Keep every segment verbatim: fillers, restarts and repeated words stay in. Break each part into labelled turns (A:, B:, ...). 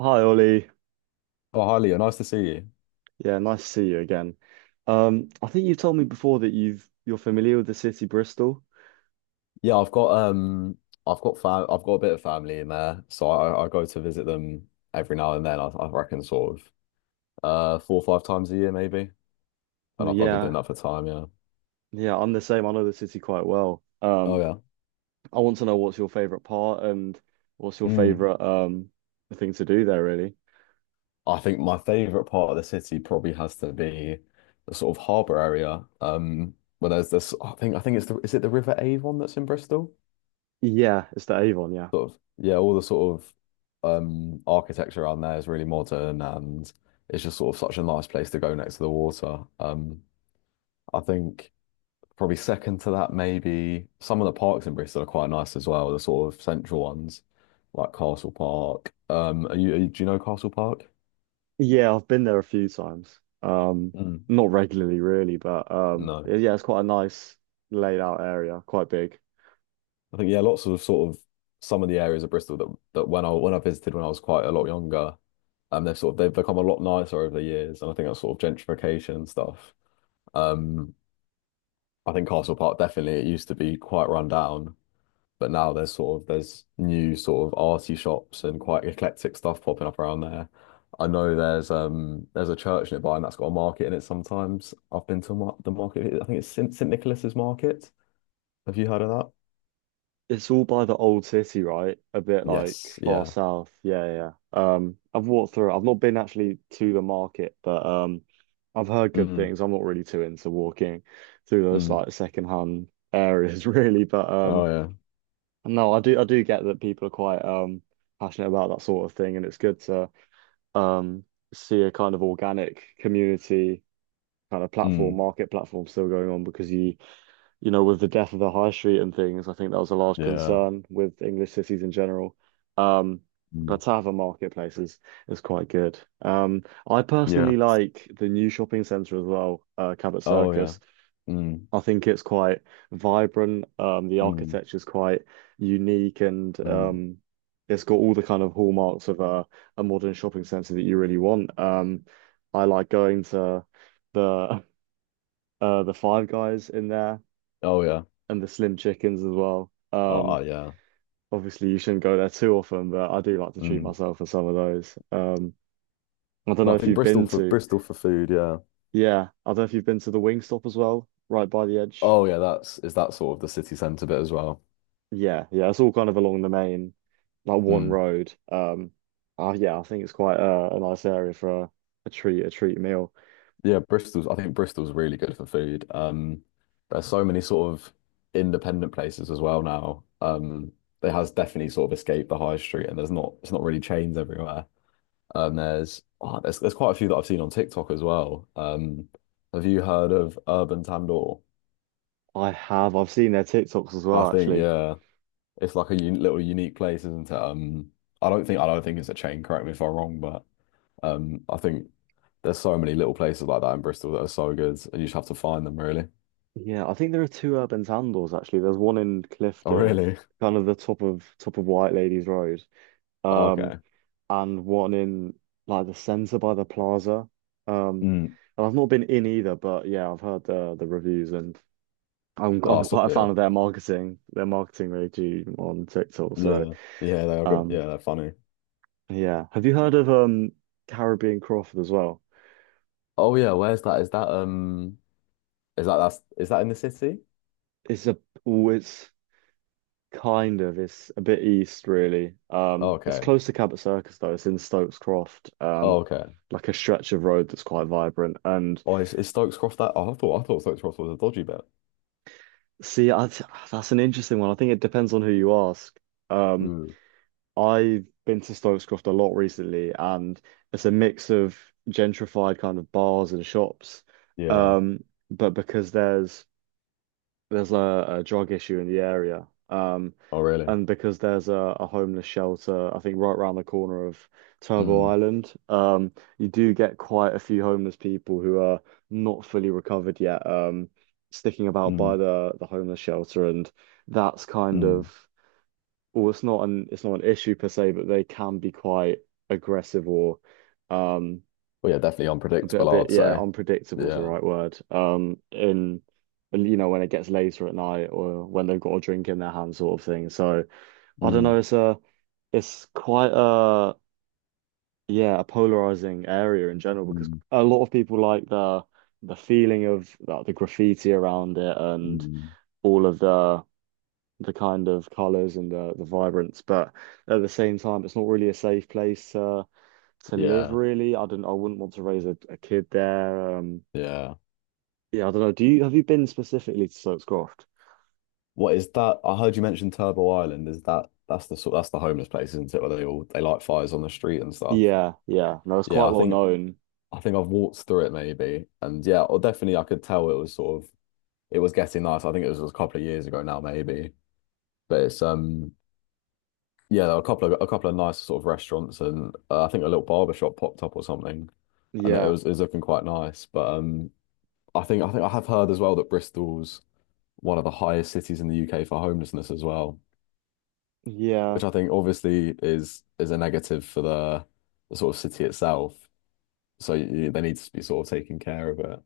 A: Hi Ollie.
B: Oh, hi Leo, nice to see you.
A: Yeah, nice to see you again. Um, I think you told me before that you've you're familiar with the city Bristol.
B: Yeah, I've got um, I've got fam, I've got a bit of family in there, so I, I go to visit them every now and then. I, I reckon sort of uh four or five times a year maybe, and I've, I've been doing
A: Yeah,
B: that for time. Yeah.
A: yeah, I'm the same. I know the city quite well.
B: Oh
A: Um,
B: yeah.
A: I want to know what's your favorite part and what's your
B: Mm.
A: favorite um thing to do there really.
B: I think my favorite part of the city probably has to be the sort of harbour area. Um, where there's this, I think I think it's the is it the River Avon that's in Bristol?
A: Yeah, it's the Avon, yeah.
B: Sort of yeah, all the sort of um architecture around there is really modern and it's just sort of such a nice place to go next to the water. Um I think probably second to that maybe some of the parks in Bristol are quite nice as well, the sort of central ones like Castle Park. Um are you, are you- do you know Castle Park?
A: Yeah, I've been there a few times. Um,
B: Mm,
A: not regularly really, but um
B: no.
A: yeah, it's quite a nice laid out area, quite big.
B: I think yeah, lots of sort of some of the areas of Bristol that that when I when I visited when I was quite a lot younger, um they've sort of they've become a lot nicer over the years and I think that's sort of gentrification and stuff. Um, I think Castle Park definitely it used to be quite run down, but now there's sort of there's new sort of arty shops and quite eclectic stuff popping up around there. I know there's um there's a church nearby and that's got a market in it sometimes. I've been to mar the market. I think it's St St Nicholas's Market. Have you heard of that?
A: It's all by the old city, right? A bit like
B: Yes.
A: far
B: Yeah.
A: south. Yeah, yeah, yeah. Um, I've walked through it. I've not been actually to the market, but um, I've heard good
B: Mm,
A: things. I'm not really too into walking through those
B: mm.
A: like secondhand areas, really. But um,
B: Oh yeah.
A: no, I do I do get that people are quite um passionate about that sort of thing, and it's good to um see a kind of organic community kind of platform,
B: Mm,
A: market platform still going on because you you know, with the death of the high street and things, I think that was a large
B: yeah.
A: concern with English cities in general. Um,
B: Mm,
A: but to have a marketplace is, is quite good. Um, I
B: yeah.
A: personally like the new shopping centre as well, uh, Cabot
B: Oh yeah.
A: Circus.
B: Mm,
A: I think it's quite vibrant. Um, the
B: mm,
A: architecture is quite unique and
B: mm.
A: um, it's got all the kind of hallmarks of a, a modern shopping centre that you really want. Um, I like going to the uh, the Five Guys in there
B: Oh yeah.
A: and the slim chickens as well.
B: Oh
A: Um,
B: uh, yeah.
A: obviously you shouldn't go there too often, but I do like to treat
B: Mm.
A: myself for some of those. Um, I don't
B: No,
A: know
B: I
A: if
B: think
A: you've
B: Bristol
A: been
B: for
A: to,
B: Bristol for food, yeah.
A: yeah, I don't know if you've been to the Wingstop as well, right by the edge.
B: Oh yeah, that's is that sort of the city centre bit as well?
A: Yeah, yeah, it's all kind of along the main, like one
B: Mm.
A: road. Um, uh, yeah, I think it's quite a, a nice area for a, a treat, a treat meal.
B: Yeah, Bristol's I think Bristol's really good for food. Um there's so many sort of independent places as well now. Um it has definitely sort of escaped the high street and there's not it's not really chains everywhere. Um there's oh, there's there's quite a few that I've seen on TikTok as well. Um have you heard of Urban Tandoor?
A: I have, I've seen their TikToks as
B: I
A: well,
B: think
A: actually.
B: yeah. It's like a un little unique place, isn't it? Um I don't think I don't think it's a chain, correct me if I'm wrong, but Um, I think there's so many little places like that in Bristol that are so good, and you just have to find them, really.
A: Yeah, I think there are two urban sandals actually. There's one in
B: Oh,
A: Clifton,
B: really?
A: kind of the top of top of White Ladies Road.
B: Oh,
A: Um,
B: okay.
A: and one in like the centre by the plaza. Um,
B: Mm.
A: and I've not been in either, but yeah, I've heard the the reviews and I'm
B: Oh,
A: I'm
B: so,
A: quite a
B: yeah.
A: fan of their marketing, their marketing they do on TikTok. So
B: Yeah. Yeah, they are good.
A: um,
B: Yeah, they're funny.
A: yeah, have you heard of um Caribbean Crawford as well?
B: Oh yeah, where's that? Is that um is that that's is that in the city?
A: It's a oh, it's kind of it's a bit east really. Um,
B: Oh,
A: it's
B: okay.
A: close to Cabot Circus though. It's in Stokes Croft. Um,
B: Oh, okay.
A: like a stretch of road that's quite vibrant and.
B: Oh, is, is Stokes Cross that? Oh, I thought I thought Stokes Cross was a dodgy bet.
A: See, I, th- that's an interesting one. I think it depends on who you ask. Um,
B: Mm.
A: I've been to Stokes Croft a lot recently, and it's a mix of gentrified kind of bars and shops.
B: Yeah.
A: Um, but because there's there's a, a drug issue in the area. Um,
B: Oh, really?
A: and because there's a, a homeless shelter, I think right around the corner of Turbo
B: Mm.
A: Island, um, you do get quite a few homeless people who are not fully recovered yet, um, sticking about by
B: Mm.
A: the, the homeless shelter, and that's kind
B: Mm.
A: of well, it's not an it's not an issue per se, but they can be quite aggressive or um,
B: Well, yeah, definitely
A: a bit, a
B: unpredictable,
A: bit,
B: I'd
A: yeah,
B: say.
A: unpredictable is the
B: Yeah.
A: right word. Um, in and, you know when it gets later at night or when they've got a drink in their hand, sort of thing. So I don't know.
B: Mm,
A: It's a, it's quite a, yeah, a polarizing area in general because
B: mm,
A: a lot of people like the the feeling of like, the graffiti around it and
B: mm.
A: all of the the kind of colors and the the vibrance, but at the same time, it's not really a safe place to to live.
B: Yeah.
A: Really, I don't. I wouldn't want to raise a, a kid there. Um,
B: Yeah.
A: Yeah, I don't know. Do you have you been specifically to Soap's Croft?
B: What is that? I heard you mention Turbo Island. Is that that's the sort that's the homeless place, isn't it? Where they all they light fires on the street and stuff.
A: Yeah, yeah. No, it's quite
B: Yeah, I
A: well
B: think
A: known.
B: I think I've walked through it maybe, and yeah, or definitely I could tell it was sort of it was getting nice. I think it was a couple of years ago now maybe, but it's um yeah, there were a couple of a couple of nice sort of restaurants and uh, I think a little barber shop popped up or something, and it
A: Yeah,
B: was it was looking quite nice. But um, I think I think I have heard as well that Bristol's one of the highest cities in the U K for homelessness as well,
A: yeah,
B: which I think obviously is is a negative for the, the sort of city itself. So you, you- they need to be sort of taking care of it.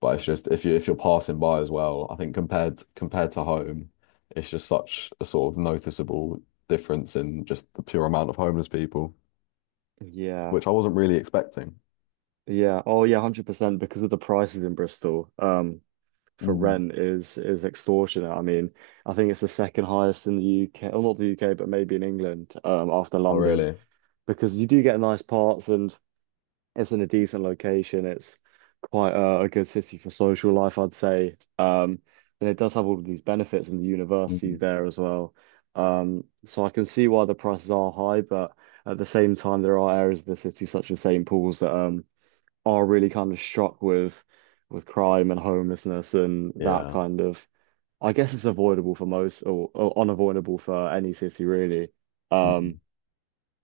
B: But it's just if you if you're passing by as well, I think compared compared to home, it's just such a sort of noticeable difference in just the pure amount of homeless people,
A: yeah,
B: which I wasn't really expecting.
A: yeah. Oh yeah, one hundred percent because of the prices in Bristol. Um, for
B: Mm.
A: rent is is extortionate. I mean, I think it's the second highest in the U K, or not the U K, but maybe in England, um, after
B: Oh,
A: London,
B: really?
A: because you do get nice parts and it's in a decent location. It's quite a, a good city for social life, I'd say. Um, and it does have all of these benefits and the universities
B: Mm.
A: there as well. Um, so I can see why the prices are high, but at the same time, there are areas of the city, such as saint Paul's, that um, are really kind of struck with with crime and homelessness and that
B: Yeah.
A: kind of. I guess it's avoidable for most, or, or unavoidable for any city, really. Um,
B: Mm.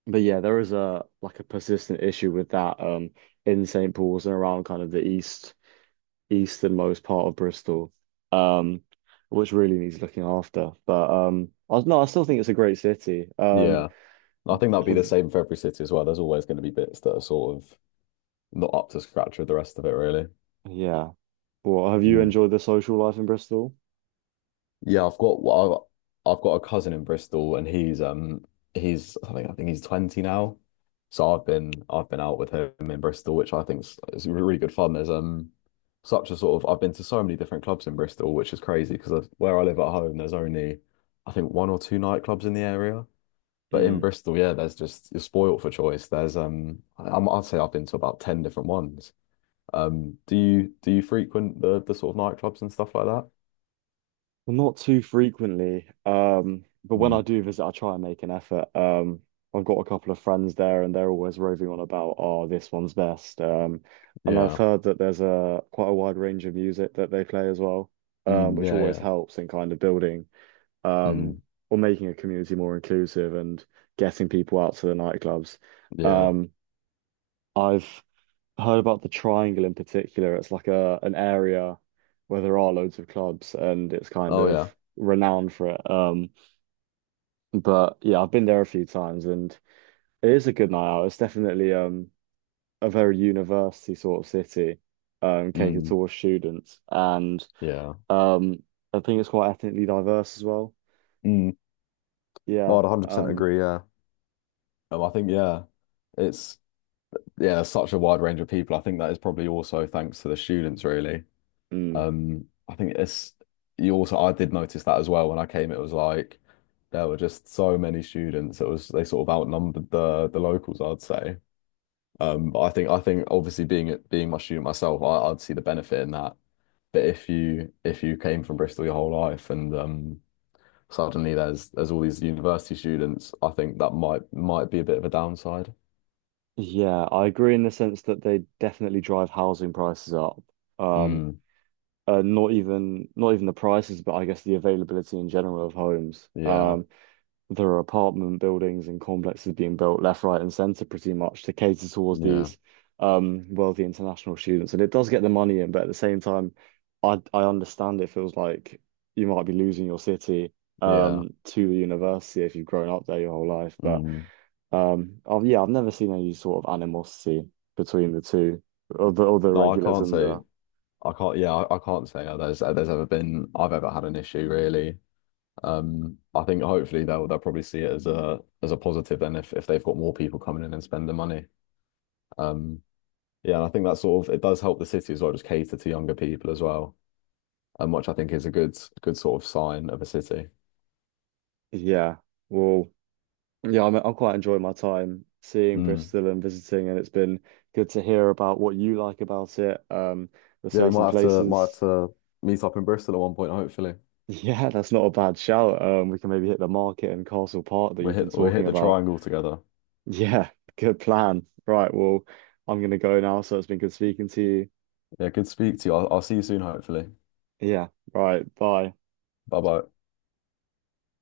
A: but yeah, there is a like a persistent issue with that um, in saint Paul's and around kind of the east easternmost part of Bristol, um, which really needs looking after. But um, I, no, I still think it's a great city. Um,
B: Yeah. I think that'll be
A: have,
B: the same for every city as well. There's always going to be bits that are sort of not up to scratch with the rest of it, really.
A: yeah. Well, have you
B: Mm.
A: enjoyed the social life in Bristol?
B: Yeah, I've got well, I've I've got a cousin in Bristol, and he's um he's I think I think he's twenty now. So I've been I've been out with him in Bristol, which I think is, is really good fun. There's um such a sort of I've been to so many different clubs in Bristol, which is crazy because where I live at home, there's only I think one or two nightclubs in the area. But in
A: Mm.
B: Bristol, yeah, there's just you're spoilt for choice. There's um I, I'm- I'd say I've been to about ten different ones. Um, do you do you frequent the the sort of nightclubs and stuff like that?
A: Well, not too frequently, um, but when I
B: Mm.
A: do visit, I try and make an effort. Um, I've got a couple of friends there, and they're always roving on about, oh, this one's best. Um, and I've
B: Yeah.
A: heard that there's a quite a wide range of music that they play as well, um,
B: Mm,
A: which
B: yeah,
A: always
B: yeah.
A: helps in kind of building um,
B: Mm,
A: or making a community more inclusive and getting people out to the nightclubs.
B: yeah.
A: Um, I've heard about the Triangle in particular. It's like a an area where there are loads of clubs and it's kind
B: Oh,
A: of
B: yeah.
A: renowned for it. Um, but yeah, I've been there a few times and it is a good night out. It's definitely um a very university sort of city, um, catered
B: Mm,
A: towards students and
B: yeah.
A: um I think it's quite ethnically diverse as well.
B: Mm. No,
A: Yeah.
B: I'd one hundred percent
A: Um
B: agree. Yeah. Um, I think, yeah, it's, yeah, there's such a wide range of people. I think that is probably also thanks to the students, really.
A: mm.
B: Um, I think it's, you also, I did notice that as well when I came. It was like, there were just so many students. It was, they sort of outnumbered the, the locals, I'd say. Um, but I think, I think obviously being, being my student myself, I, I'd see the benefit in that. But if you, if you came from Bristol your whole life and, um, suddenly there's there's all these university students. I think that might might be a bit of a downside.
A: Yeah, I agree in the sense that they definitely drive housing prices up. Um,
B: Mm,
A: uh, not even not even the prices, but I guess the availability in general of homes.
B: yeah,
A: Um, there are apartment buildings and complexes being built left, right, and centre pretty much to cater towards
B: yeah,
A: these um wealthy international students, and it does get the money in, but at the same time, I I understand it feels like you might be losing your city
B: yeah.
A: um to the university if you've grown up there your whole life, but.
B: Mm.
A: Um, oh yeah, I've never seen any sort of animosity between the two other other
B: No, I
A: regulars
B: can't
A: and the
B: say I can't. Yeah, I, I can't say uh, there's uh, there's ever been I've ever had an issue really. Um, I think hopefully they'll they'll probably see it as a as a positive then if if they've got more people coming in and spending money. Um, yeah, and I think that sort of it does help the city as well, just cater to younger people as well, um, which I think is a good good sort of sign of a city.
A: yeah. Well, yeah, I'm I'm quite enjoying my time seeing
B: Mm.
A: Bristol and visiting, and it's been good to hear about what you like about it. Um, the
B: Yeah, we
A: certain
B: might have to might have
A: places.
B: to meet up in Bristol at one point, hopefully.
A: Yeah, that's not a bad shout. Um, we can maybe hit the market and Castle Park that
B: we
A: you've been
B: hit we hit
A: talking
B: the
A: about.
B: triangle together.
A: Yeah, good plan. Right, well, I'm gonna go now, so it's been good speaking to you.
B: Yeah, good to speak to you. I'll, I'll see you soon, hopefully.
A: Yeah, right, bye.
B: Bye bye.